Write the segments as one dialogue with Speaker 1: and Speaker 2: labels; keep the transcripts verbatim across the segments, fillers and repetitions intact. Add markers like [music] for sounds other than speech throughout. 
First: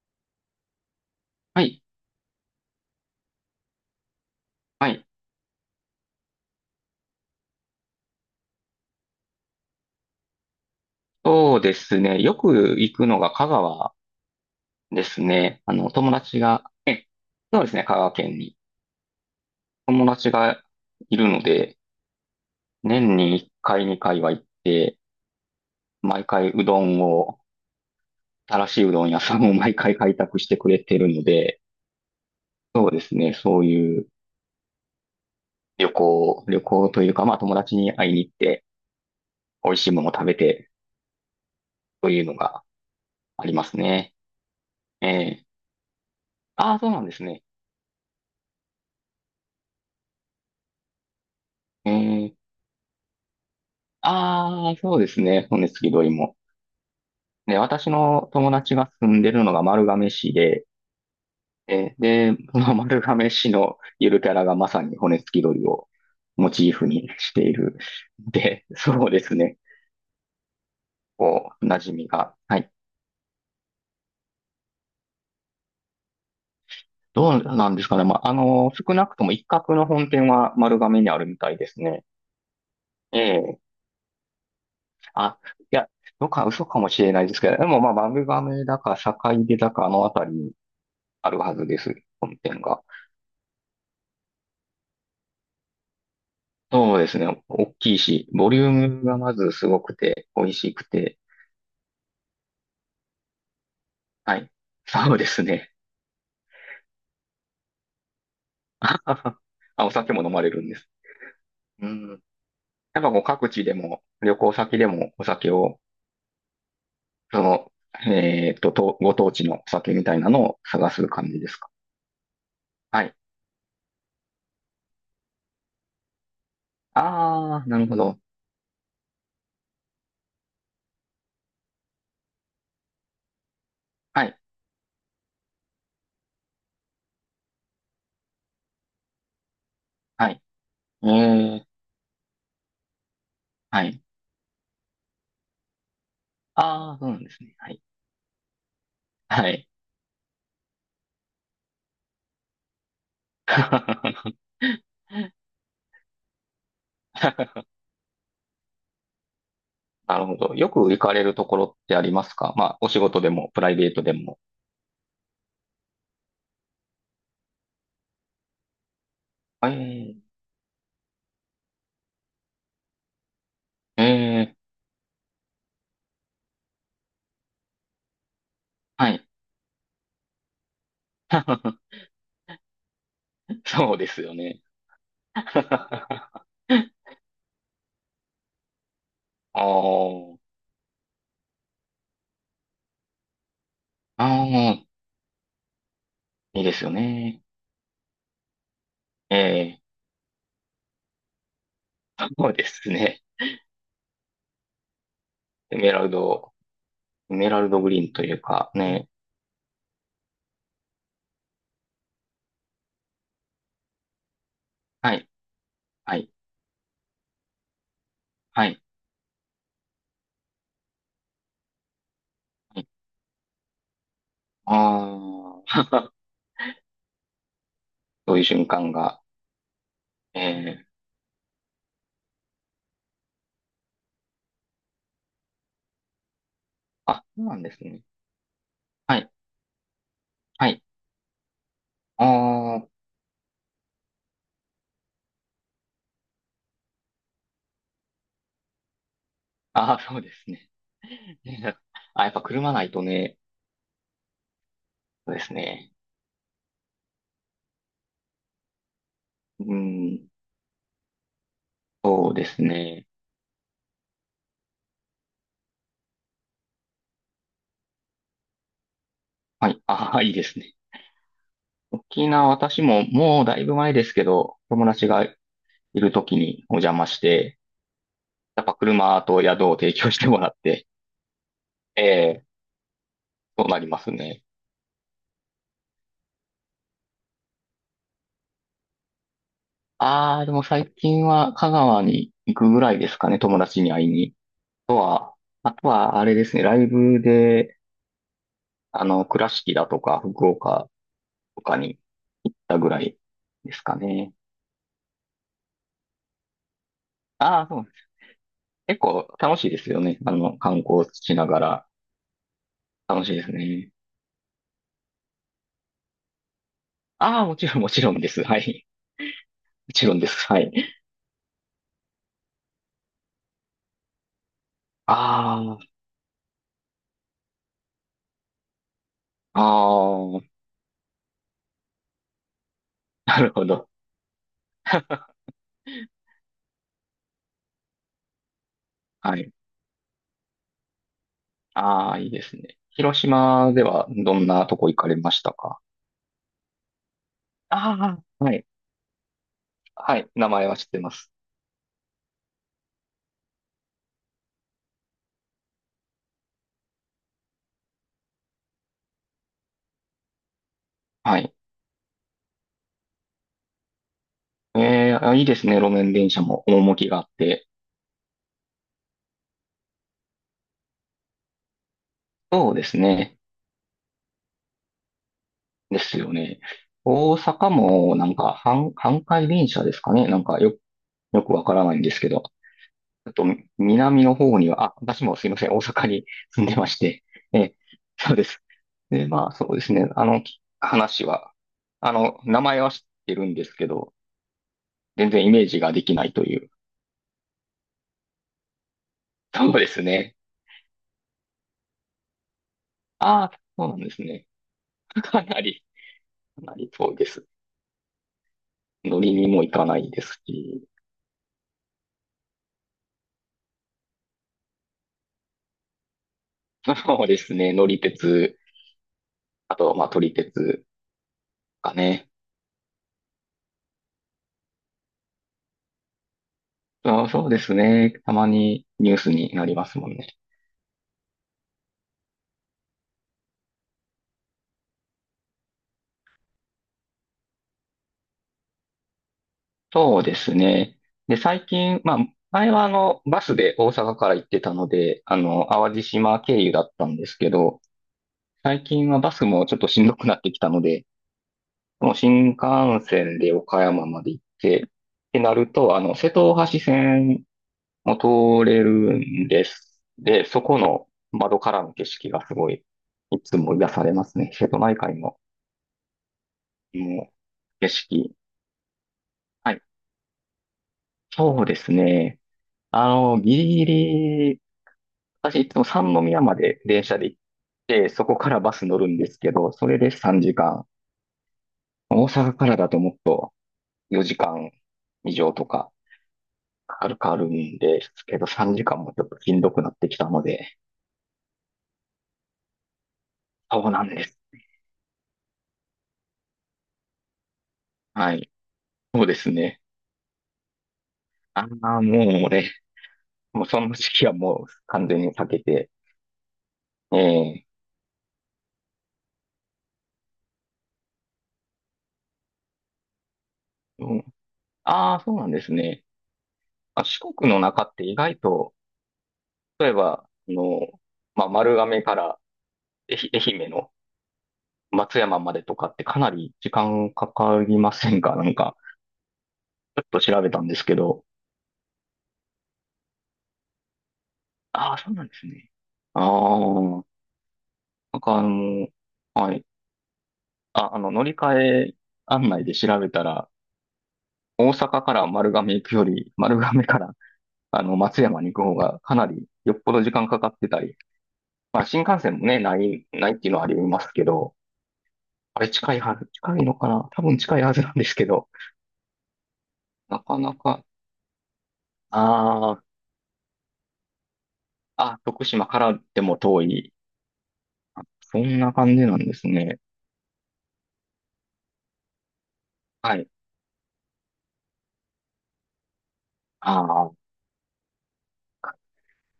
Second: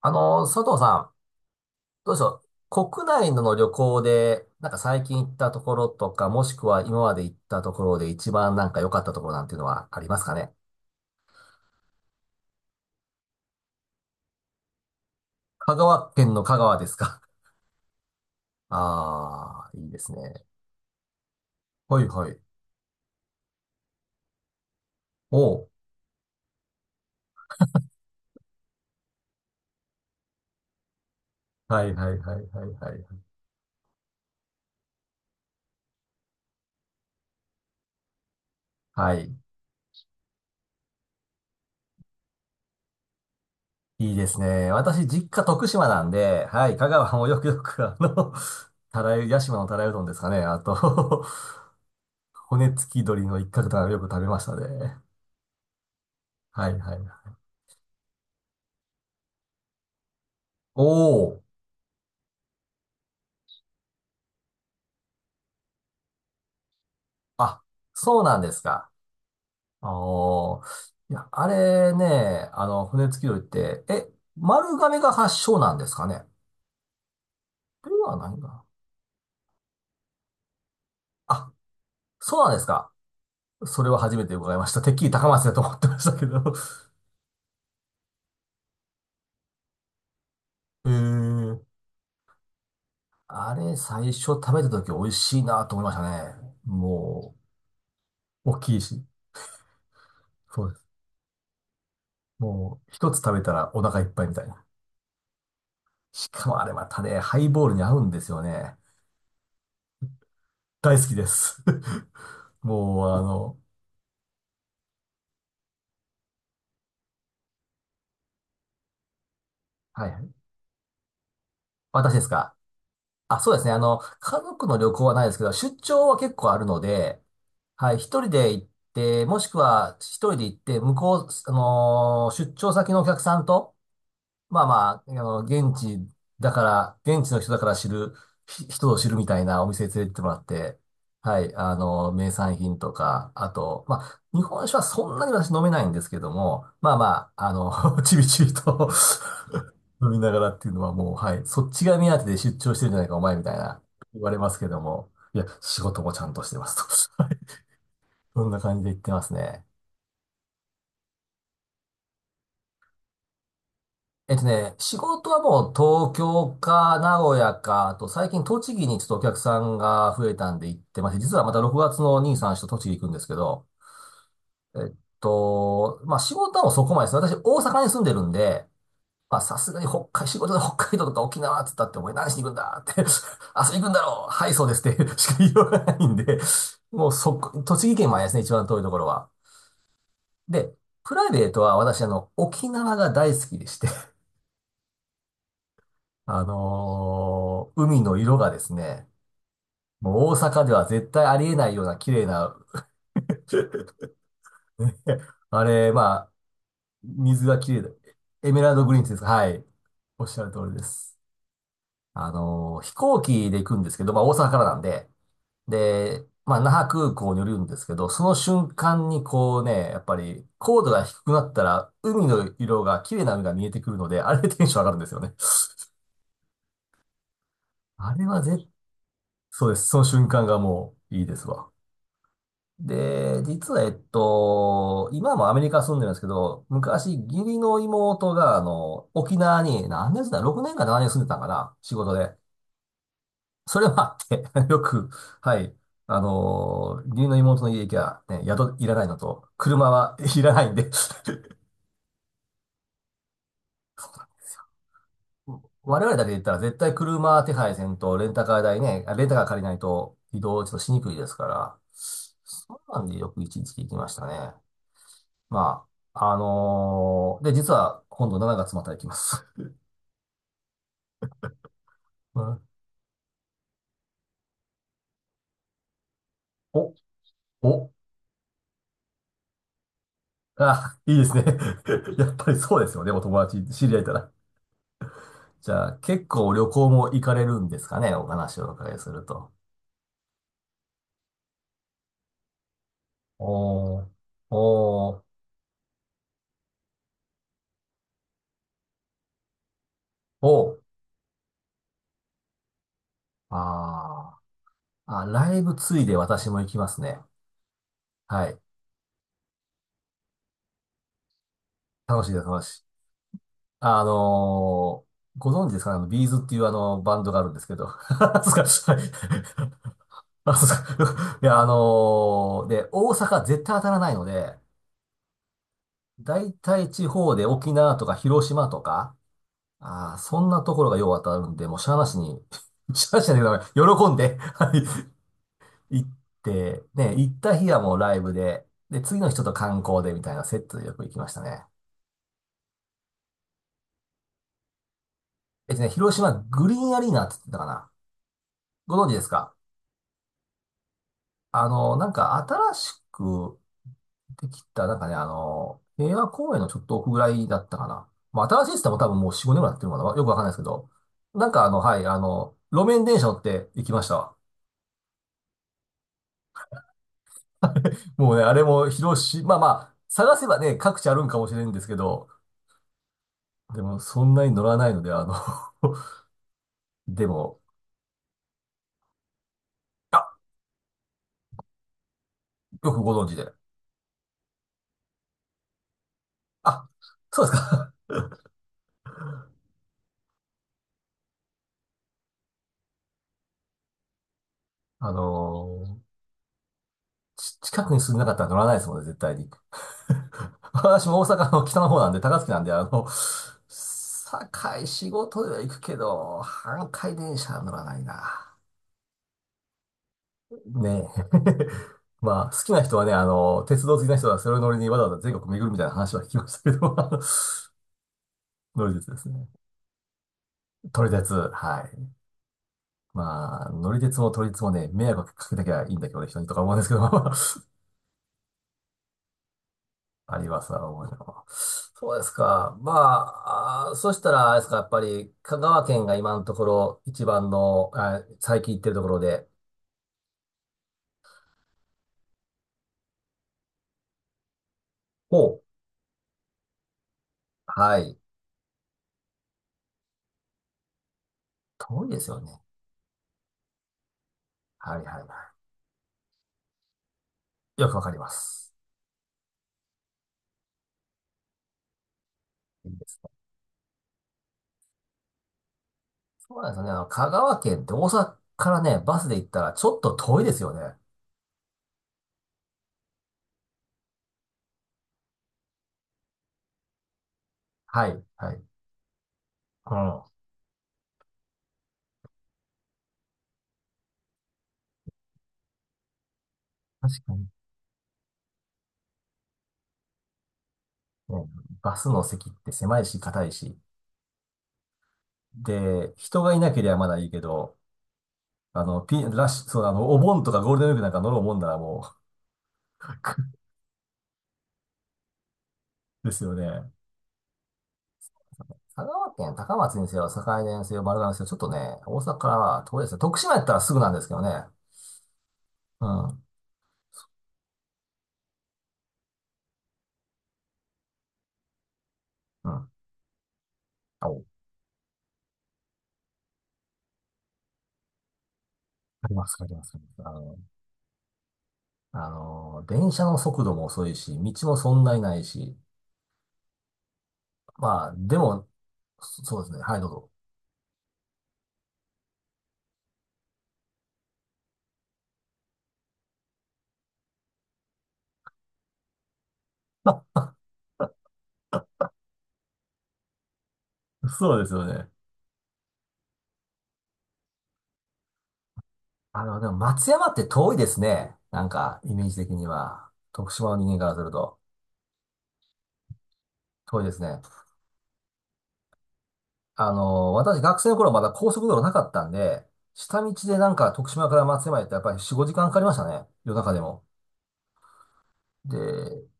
Speaker 1: あの、佐藤さん、
Speaker 2: はい。
Speaker 1: どうでしょう。国内の旅行で、なんか
Speaker 2: は
Speaker 1: 最
Speaker 2: い。
Speaker 1: 近行ったところとか、もしくは今まで行ったところで一番なんか良かったところなんていうのはありますかね。
Speaker 2: そうですね。よく行くのが香川ですね。あ
Speaker 1: 香
Speaker 2: の、友
Speaker 1: 川県
Speaker 2: 達
Speaker 1: の香
Speaker 2: が、
Speaker 1: 川です
Speaker 2: え、
Speaker 1: か。
Speaker 2: そうですね。香川県に。
Speaker 1: [laughs] ああ、いいで
Speaker 2: 友
Speaker 1: す
Speaker 2: 達
Speaker 1: ね。
Speaker 2: がいるので、
Speaker 1: はいはい。
Speaker 2: 年にいっかい、にかいは行って、
Speaker 1: おう。
Speaker 2: 毎回うどんを、新しいうどん屋さんを [laughs] 毎回開拓してくれてるので、
Speaker 1: はいはいはいはい
Speaker 2: そう
Speaker 1: は
Speaker 2: です
Speaker 1: い。
Speaker 2: ね。そういう旅行、旅行というか、まあ友達に会いに行って、
Speaker 1: はい。
Speaker 2: 美味しいものを食べて、というのがあります
Speaker 1: い
Speaker 2: ね。
Speaker 1: いですね。私、
Speaker 2: え
Speaker 1: 実家
Speaker 2: え、
Speaker 1: 徳島なんで、は
Speaker 2: あ
Speaker 1: い、
Speaker 2: あ、
Speaker 1: 香
Speaker 2: そうなん
Speaker 1: 川
Speaker 2: です
Speaker 1: もよ
Speaker 2: ね。
Speaker 1: くよく、あの、[laughs] たらゆ、屋島のたらいうどんですかね。あと [laughs]
Speaker 2: ええ、
Speaker 1: 骨付き鶏の一角とかよく食べました
Speaker 2: ああ、
Speaker 1: ね。
Speaker 2: そうですね。骨付き鳥も。
Speaker 1: はいはい。
Speaker 2: で、私の友達が住んでるのが丸亀市で、
Speaker 1: おお。
Speaker 2: え、で、その [laughs] 丸亀市のゆるキャラがまさに骨付き鳥をモチーフにしてい
Speaker 1: あ、
Speaker 2: る。
Speaker 1: そうなんです
Speaker 2: で、[laughs]
Speaker 1: か。
Speaker 2: そうですね。
Speaker 1: おー。いや、あ
Speaker 2: こう、馴
Speaker 1: れ
Speaker 2: 染みが。
Speaker 1: ね、
Speaker 2: は
Speaker 1: あ
Speaker 2: い。
Speaker 1: の、骨付き鳥って、え、丸亀が発祥なんですかね。
Speaker 2: どうなんです
Speaker 1: で
Speaker 2: かね。
Speaker 1: は
Speaker 2: まあ、
Speaker 1: な
Speaker 2: あ
Speaker 1: いな。
Speaker 2: の、少なくとも一角の本店は丸亀にあるみた
Speaker 1: あ、
Speaker 2: いですね。
Speaker 1: そうなんですか。
Speaker 2: ええ。
Speaker 1: それは初めて伺いました。てっきり高
Speaker 2: あ、
Speaker 1: 松だと
Speaker 2: い
Speaker 1: 思って
Speaker 2: や、
Speaker 1: ましたけ
Speaker 2: どっか
Speaker 1: ど。
Speaker 2: 嘘かもしれないですけど、でもまあ、丸亀だか、坂出だか、あのあたりに
Speaker 1: [laughs] へー。
Speaker 2: あるはずです。本店が。
Speaker 1: あれ、最初食べた時美味しいなと思いましたね。
Speaker 2: そうです
Speaker 1: も
Speaker 2: ね。大きいし、
Speaker 1: う、
Speaker 2: ボリ
Speaker 1: 大
Speaker 2: ュー
Speaker 1: きいし。
Speaker 2: ムがまずすごくて、美味
Speaker 1: そう
Speaker 2: し
Speaker 1: で
Speaker 2: く
Speaker 1: す。
Speaker 2: て。
Speaker 1: もう、一つ食べたらお腹いっぱいみ
Speaker 2: は
Speaker 1: たい
Speaker 2: い。
Speaker 1: な。
Speaker 2: そうですね。
Speaker 1: しかもあれまたね、ハイボールに合うんですよね。
Speaker 2: [laughs] あはは、あ、お酒も飲まれるんです。
Speaker 1: 大好きです。
Speaker 2: うん。
Speaker 1: [laughs]
Speaker 2: なん
Speaker 1: もう、
Speaker 2: かこ
Speaker 1: あ
Speaker 2: う各
Speaker 1: の、
Speaker 2: 地でも、旅行先でもお酒を、その、えっと、とご当地のお酒み
Speaker 1: は
Speaker 2: たいな
Speaker 1: い。
Speaker 2: のを探す感じですか。
Speaker 1: 私ですか。
Speaker 2: はい。
Speaker 1: あ、そうですね。あの、家族の旅行はないですけど、出張は結構あるので、
Speaker 2: ああ、なる
Speaker 1: はい、
Speaker 2: ほど。
Speaker 1: 一人で行って、もしくは一人で行って、向こう、あのー出張先のお客さんと、
Speaker 2: はい。
Speaker 1: まあまあ、あの、現地だから、現地の人だから知る、ひ人を知るみたいなお店に連れてっても
Speaker 2: は
Speaker 1: ら
Speaker 2: い。
Speaker 1: って、
Speaker 2: え
Speaker 1: はい、
Speaker 2: ー、
Speaker 1: あの、名産品とか、あ
Speaker 2: は
Speaker 1: と、ま
Speaker 2: い。
Speaker 1: あ、日本酒はそんなに私飲めないんですけども、ま
Speaker 2: あ
Speaker 1: あ
Speaker 2: あ、そうなんで
Speaker 1: ま
Speaker 2: す
Speaker 1: あ、あ
Speaker 2: ね。はい。
Speaker 1: の、[laughs] ちびちびと
Speaker 2: はい。
Speaker 1: [laughs] 飲みながらっていうのはもう、はい、そっちが目当てで出張してるんじゃないか、お前みたいな、言われますけど
Speaker 2: [laughs]
Speaker 1: も、いや、仕事もちゃんとしてますと。[laughs] そんな感じで言ってますね。
Speaker 2: なるほど。よく行かれるところってありますか、まあ、お仕事でもプライベートで
Speaker 1: えっ
Speaker 2: も。
Speaker 1: とね、仕事はもう東京か名古屋か、あと最近栃木にちょっとお客さんが
Speaker 2: え
Speaker 1: 増
Speaker 2: え、
Speaker 1: えたんで行ってまして、実はまたろくがつのにさんさんと栃木行くんですけど、
Speaker 2: ええ、
Speaker 1: えっと、まあ仕事はもうそこまでです。私大阪に住んでるんで、
Speaker 2: はい。
Speaker 1: まあさすがに北海、仕事で北海道とか沖縄って言ったって
Speaker 2: [laughs]
Speaker 1: お前何しに行くんだって、[laughs] 遊びに行くん
Speaker 2: そう
Speaker 1: だ
Speaker 2: です
Speaker 1: ろう、
Speaker 2: よ
Speaker 1: はい
Speaker 2: ね。
Speaker 1: そうですって [laughs] しか言わないんで、
Speaker 2: [laughs]
Speaker 1: もうそこ、栃木県までですね、一番遠いところは。
Speaker 2: あ
Speaker 1: で、プライベートは私あの沖縄が大好きでして、
Speaker 2: あ、ああ、
Speaker 1: あ
Speaker 2: いいですよね。
Speaker 1: のー海の色がですね、
Speaker 2: ええ、
Speaker 1: もう大阪では絶対ありえないような綺麗
Speaker 2: そう
Speaker 1: な、
Speaker 2: ですね。
Speaker 1: [laughs] あ
Speaker 2: エメ
Speaker 1: れ、
Speaker 2: ラル
Speaker 1: まあ、
Speaker 2: ド、エ
Speaker 1: 水
Speaker 2: メ
Speaker 1: が
Speaker 2: ラル
Speaker 1: 綺
Speaker 2: ド
Speaker 1: 麗だ。
Speaker 2: グリーンという
Speaker 1: エメラ
Speaker 2: か
Speaker 1: ルドグリー
Speaker 2: ね。
Speaker 1: ンです。はい。おっしゃる通りです。あのー飛行機で行くんですけど、まあ大阪からなんで、
Speaker 2: はい、は
Speaker 1: で、
Speaker 2: い、
Speaker 1: まあ那覇空港に降りるんですけど、その
Speaker 2: は
Speaker 1: 瞬
Speaker 2: い、
Speaker 1: 間にこうね、やっぱり高度が低くなったら、海の
Speaker 2: は
Speaker 1: 色
Speaker 2: い。
Speaker 1: が、綺麗な海が見えてくるので、あれでテンション上がるんですよね。
Speaker 2: ああ、
Speaker 1: あれ
Speaker 2: [laughs] そうい
Speaker 1: は
Speaker 2: う瞬
Speaker 1: ぜ、
Speaker 2: 間が。
Speaker 1: そうです。その瞬間が
Speaker 2: ええ、
Speaker 1: もういいですわ。で、実は、えっと、今もアメリカ住んでるんですけど、昔、
Speaker 2: あ、そ
Speaker 1: 義
Speaker 2: うな
Speaker 1: 理
Speaker 2: んで
Speaker 1: の
Speaker 2: すね。
Speaker 1: 妹が、あの、
Speaker 2: はい、
Speaker 1: 沖縄に、何年住んだ？ ろく
Speaker 2: は
Speaker 1: 年
Speaker 2: い。
Speaker 1: かななねん住んでたんかな仕事
Speaker 2: あ
Speaker 1: で。
Speaker 2: ー、
Speaker 1: それもあって [laughs] よく、はい、あの、義理の妹の家行きゃ、ね、宿いらないのと、車
Speaker 2: あー、
Speaker 1: は
Speaker 2: そうで
Speaker 1: い
Speaker 2: す
Speaker 1: らな
Speaker 2: ね。
Speaker 1: いんで [laughs]
Speaker 2: [laughs] あ、やっぱ車ないとね、そうですね。
Speaker 1: 我々だけで言ったら絶対車手配せんと、レンタカー代ね、あレンタカー借りな
Speaker 2: う
Speaker 1: いと
Speaker 2: ん、
Speaker 1: 移動ちょっとしにくいですから、
Speaker 2: そうです
Speaker 1: そんなん
Speaker 2: ね。
Speaker 1: でよく一日行きましたね。まあ、あのーで、実は今度しちがつまた行きます。
Speaker 2: はい。ああ、いいですね。沖
Speaker 1: [laughs] う
Speaker 2: 縄、
Speaker 1: ん。
Speaker 2: 私ももうだいぶ前ですけど、友達がいる時にお邪
Speaker 1: お、
Speaker 2: 魔して、
Speaker 1: お、
Speaker 2: やっぱ車と宿を提供してもらって、
Speaker 1: あ、いいですね。[laughs] やっ
Speaker 2: ええ、
Speaker 1: ぱりそうですよね、お友達、
Speaker 2: そうな
Speaker 1: 知
Speaker 2: り
Speaker 1: り
Speaker 2: ま
Speaker 1: 合え
Speaker 2: す
Speaker 1: たら。
Speaker 2: ね。
Speaker 1: じゃあ、結構旅行も行かれるんですかね、お話をお伺いすると。
Speaker 2: ああ、でも最近は香川に行くぐらいですかね、友達に
Speaker 1: お
Speaker 2: 会
Speaker 1: ー、
Speaker 2: いに。あと
Speaker 1: おー、
Speaker 2: は、あとはあれですね、ライブで、あの、倉敷だとか福
Speaker 1: おー、
Speaker 2: 岡とかに行ったぐらいですかね。
Speaker 1: あー、あ、ライブついで私も行きますね。
Speaker 2: ああ、そうです。
Speaker 1: はい。
Speaker 2: 結構楽しいですよね。あの、観光しながら
Speaker 1: 楽しいです、楽しい。
Speaker 2: 楽しいですね。
Speaker 1: あのーご存知ですかね、あの、ビーズっていうあの、バンドがあ
Speaker 2: ああ、
Speaker 1: るん
Speaker 2: も
Speaker 1: で
Speaker 2: ち
Speaker 1: すけ
Speaker 2: ろん、
Speaker 1: ど。
Speaker 2: もちろんで
Speaker 1: [laughs]
Speaker 2: す。
Speaker 1: そう
Speaker 2: は
Speaker 1: です
Speaker 2: い。
Speaker 1: か。はい。
Speaker 2: もちろんです。
Speaker 1: [laughs] あ、
Speaker 2: は
Speaker 1: そう
Speaker 2: い。
Speaker 1: か。[laughs] いや、あのーで、大阪絶対当たらないので、
Speaker 2: あ
Speaker 1: 大体地方で沖縄とか広島とか、
Speaker 2: あ、
Speaker 1: ああ、
Speaker 2: あ
Speaker 1: そん
Speaker 2: あ、
Speaker 1: なところがよう当たるんで、もうしゃあなしに、[laughs] しゃあなしに、
Speaker 2: なるほど。
Speaker 1: 喜んで、はい、行って、ね、行った日はもうライブで、で、次の日
Speaker 2: は
Speaker 1: ちょっと
Speaker 2: い。
Speaker 1: 観光でみたいなセットでよく行きましたね。
Speaker 2: ああ、いいですね。広島ではどんなとこ行かれました
Speaker 1: えっ
Speaker 2: か？
Speaker 1: とね、広島グリーンアリーナって言ってたかな。
Speaker 2: ああ、はい。
Speaker 1: ご存知ですか？
Speaker 2: はい。名前は知ってます。
Speaker 1: あのーなんか新しく、ってきた、なんかね、あの、平和公園のちょっと奥ぐらいだったかな。まあ、新しいっつっても多分もうよん、ごねんぐらいやってるのかな。よくわかんないですけど。
Speaker 2: は
Speaker 1: なん
Speaker 2: い。
Speaker 1: かあの、はい、あの、路面電車乗って行きましたわ。
Speaker 2: えー、あ、いいですね。路面電車も趣があって。
Speaker 1: もうね、あれも広し、まあまあ、探せばね、各地あるんかもしれんですけど、
Speaker 2: そうですね。
Speaker 1: でもそんなに乗らないので、あの
Speaker 2: ですよね。
Speaker 1: [laughs] で
Speaker 2: 大
Speaker 1: も、
Speaker 2: 阪もなんか、阪、阪堺電車ですか
Speaker 1: あ、
Speaker 2: ね。なんかよ、よくわからないんですけど。
Speaker 1: よくご存
Speaker 2: っ
Speaker 1: 知
Speaker 2: と、
Speaker 1: で。
Speaker 2: 南の方には、あ、私もすいません、大阪に [laughs] 住んでま
Speaker 1: あ、
Speaker 2: して、
Speaker 1: そうです
Speaker 2: ええ、
Speaker 1: か。
Speaker 2: そうです。で、まあ、そうですね、あの、き話は、あの、名前は知ってるんですけど、
Speaker 1: [laughs] あ
Speaker 2: 全然イメージ
Speaker 1: の
Speaker 2: が
Speaker 1: ー
Speaker 2: できないという。
Speaker 1: ち近くに住んでなかったら乗らないですもんね、絶対に。
Speaker 2: そうですね。
Speaker 1: 私も大阪の北の方なんで、高槻なんで、あの、
Speaker 2: ああ、そうなんですね。
Speaker 1: 堺仕
Speaker 2: [laughs] か
Speaker 1: 事では
Speaker 2: な
Speaker 1: 行く
Speaker 2: り、
Speaker 1: けど、
Speaker 2: かな
Speaker 1: 阪
Speaker 2: り遠
Speaker 1: 堺
Speaker 2: いで
Speaker 1: 電
Speaker 2: す。
Speaker 1: 車は乗らないな。
Speaker 2: 乗りにも行かないですし、
Speaker 1: ねえ。[laughs] まあ、好きな人はね、あの、鉄道好きな人はそれを乗りにわざわざ全国巡るみたいな話は聞きましたけど、[laughs]
Speaker 2: [laughs]
Speaker 1: あの
Speaker 2: そうですね、乗り鉄、
Speaker 1: 乗り鉄ですね。
Speaker 2: あと、まあ、撮り鉄
Speaker 1: 撮り鉄、は
Speaker 2: か
Speaker 1: い。
Speaker 2: ね。
Speaker 1: まあ、乗り鉄も撮り鉄もね、迷惑かけなきゃいいんだけどね、人にとか思うんですけど、
Speaker 2: あ、そう
Speaker 1: [laughs]
Speaker 2: ですね、たまにニュースになりますもんね。
Speaker 1: あります、なるほど。そうですか。まあ、あーそしたら、あれですか、やっぱり、香川県が今のところ、一番の、あ最近行ってるところで、
Speaker 2: そうですね。で、最近、まあ、前はあの、バスで大阪から行ってたので、あ
Speaker 1: ほう。
Speaker 2: の、淡路島経由だったんですけど、
Speaker 1: はい。
Speaker 2: 最近はバスもちょっとしんどくなってきたので、
Speaker 1: 遠い
Speaker 2: もう
Speaker 1: ですよ
Speaker 2: 新
Speaker 1: ね。
Speaker 2: 幹線で岡山まで行って、っ
Speaker 1: はいはい
Speaker 2: て
Speaker 1: は
Speaker 2: なると、あの、瀬戸大橋線
Speaker 1: い。よくわか
Speaker 2: も
Speaker 1: りま
Speaker 2: 通
Speaker 1: す。
Speaker 2: れるんです。で、そこの窓からの景色がすごい、
Speaker 1: いいですね。
Speaker 2: いつも癒されますね。瀬戸内海の、
Speaker 1: そうなんですよね。あの香
Speaker 2: も
Speaker 1: 川
Speaker 2: う、
Speaker 1: 県っ
Speaker 2: 景
Speaker 1: て大
Speaker 2: 色。
Speaker 1: 阪からね、バスで行ったら
Speaker 2: はい。
Speaker 1: ちょっと遠いですよね。
Speaker 2: そうですね。あの、ギリギリ私いつも三宮まで電車で行っ
Speaker 1: は
Speaker 2: て、
Speaker 1: い、
Speaker 2: そこか
Speaker 1: はい。
Speaker 2: ら
Speaker 1: う
Speaker 2: バス乗るんですけど、それで
Speaker 1: ん。
Speaker 2: さんじかん。大阪からだともっとよじかん以上とかかか
Speaker 1: 確
Speaker 2: るか
Speaker 1: か
Speaker 2: ある
Speaker 1: に。
Speaker 2: んですけど、さんじかんもちょっとしんどくなってきたので、
Speaker 1: ね、バスの席って狭いし、硬いし。
Speaker 2: そうなんです。
Speaker 1: で、人がいなければまだいいけど、
Speaker 2: はい。
Speaker 1: あの、ピ
Speaker 2: そう
Speaker 1: ン、
Speaker 2: で
Speaker 1: ラッ
Speaker 2: す
Speaker 1: シュ、そ
Speaker 2: ね。
Speaker 1: う、あの、お盆とかゴールデンウィークなんか乗ろうもん
Speaker 2: あ
Speaker 1: ならも
Speaker 2: あ、もう俺、もうその時期はもう完全に避けて、
Speaker 1: う [laughs] ですよね。
Speaker 2: ええ、
Speaker 1: 香川県高松にせよ、堺田にせよ、丸亀にせよ、ちょっとね、大阪からは遠いですね。徳島やったらすぐなん
Speaker 2: う
Speaker 1: で
Speaker 2: ん、
Speaker 1: すけどね。
Speaker 2: ああ、そうなんです
Speaker 1: う
Speaker 2: ね。
Speaker 1: ん。うん。
Speaker 2: あ、四国の中って意外と、例えば、あの、まあ、丸亀から愛媛愛媛の
Speaker 1: あ、おあ
Speaker 2: 松山までとかってかなり時間かかりませんか？ [laughs] なんか、
Speaker 1: ります、わあります。あ
Speaker 2: ち
Speaker 1: り
Speaker 2: ょ
Speaker 1: ま
Speaker 2: っと
Speaker 1: すあ
Speaker 2: 調べ
Speaker 1: の、
Speaker 2: たんですけど。
Speaker 1: あの、電車の速度も遅いし、道も
Speaker 2: あ
Speaker 1: そ
Speaker 2: あ、
Speaker 1: ん
Speaker 2: そ
Speaker 1: な
Speaker 2: う
Speaker 1: に
Speaker 2: なんで
Speaker 1: ない
Speaker 2: すね。
Speaker 1: し、
Speaker 2: ああ、
Speaker 1: まあ、
Speaker 2: なんか
Speaker 1: で
Speaker 2: あ
Speaker 1: も、
Speaker 2: の、
Speaker 1: そ
Speaker 2: は
Speaker 1: そう
Speaker 2: い。
Speaker 1: ですね。はい、どうぞ。
Speaker 2: あ、あの、乗り換え案内で調べたら、大阪から丸亀行くより、丸亀からあの松山に行く方がかなりよっぽど時間かかってたり、まあ新幹線もね、ない、ないっていうのはありますけ
Speaker 1: [laughs]
Speaker 2: ど、
Speaker 1: そうですよね。
Speaker 2: あれ近いはず、近いのかな、多分近いはずなんですけど、
Speaker 1: あの、でも松
Speaker 2: な
Speaker 1: 山っ
Speaker 2: か
Speaker 1: て
Speaker 2: な
Speaker 1: 遠い
Speaker 2: か、
Speaker 1: ですね。なんか、イメージ的に
Speaker 2: ああ、
Speaker 1: は。徳島の人間からすると、
Speaker 2: あ、徳島からでも遠い
Speaker 1: 遠いですね。
Speaker 2: そんな感じなんですね。
Speaker 1: あの、私学生の頃まだ高速道路なかったんで、
Speaker 2: は
Speaker 1: 下
Speaker 2: い。
Speaker 1: 道でなんか徳島から松山へってやっぱりよん、ごじかんかかりましたね。夜中
Speaker 2: あ
Speaker 1: でも。
Speaker 2: あ、
Speaker 1: で、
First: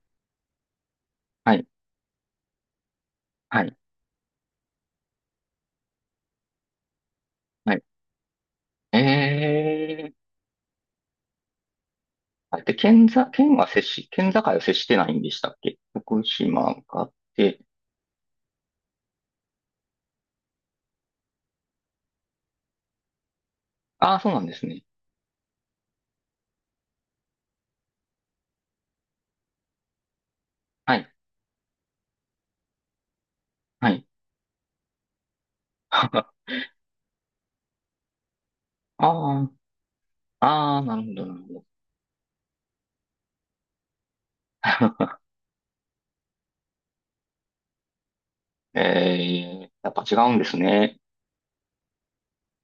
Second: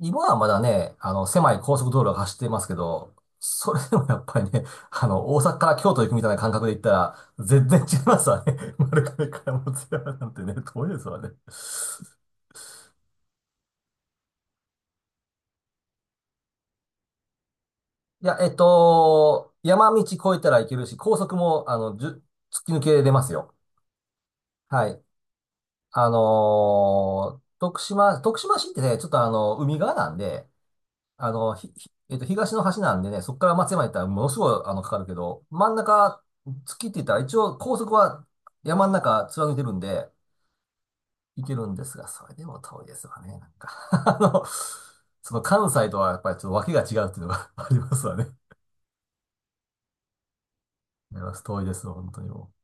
Speaker 1: 今はまだね、あの、狭
Speaker 2: は
Speaker 1: い
Speaker 2: い、
Speaker 1: 高速道路が走ってますけど、
Speaker 2: は
Speaker 1: そ
Speaker 2: い、
Speaker 1: れでもやっぱりね、あの、大阪から京都行くみたいな感覚で行ったら、全
Speaker 2: は
Speaker 1: 然
Speaker 2: い。
Speaker 1: 違いますわね。[laughs] 丸亀から
Speaker 2: え
Speaker 1: 松山な
Speaker 2: え、
Speaker 1: んてね、遠いですわね。
Speaker 2: あれって県ざ、県は接し、県境は接してないんでしたっけ、福島があって、
Speaker 1: いや、えっと、山道越えたらいけるし、高速も、あの、じゅ突き抜けれますよ。
Speaker 2: ああ、そうなんですね。
Speaker 1: はい。あのー徳島、徳島市ってね、ちょっとあの、海側なんで、
Speaker 2: はい、
Speaker 1: あの、ひ、ひえっと、東の端なんでね、そこから松山行
Speaker 2: は
Speaker 1: った
Speaker 2: い。
Speaker 1: らものすごい、あの、かかるけど、真ん中、
Speaker 2: [laughs] あ
Speaker 1: 月って言ったら一応高速は山の中
Speaker 2: あ、
Speaker 1: 貫いてるんで、
Speaker 2: ああ、なるほど、なる
Speaker 1: 行
Speaker 2: ほ
Speaker 1: け
Speaker 2: ど。
Speaker 1: るんですが、それでも遠いですわね、なんか [laughs] あの、
Speaker 2: [laughs]
Speaker 1: その関西とはやっぱりちょっと訳が違うっていうのが [laughs] ありますわね。
Speaker 2: ええ、やっぱ違うんですね。
Speaker 1: あります。遠いですわ、本当にもう。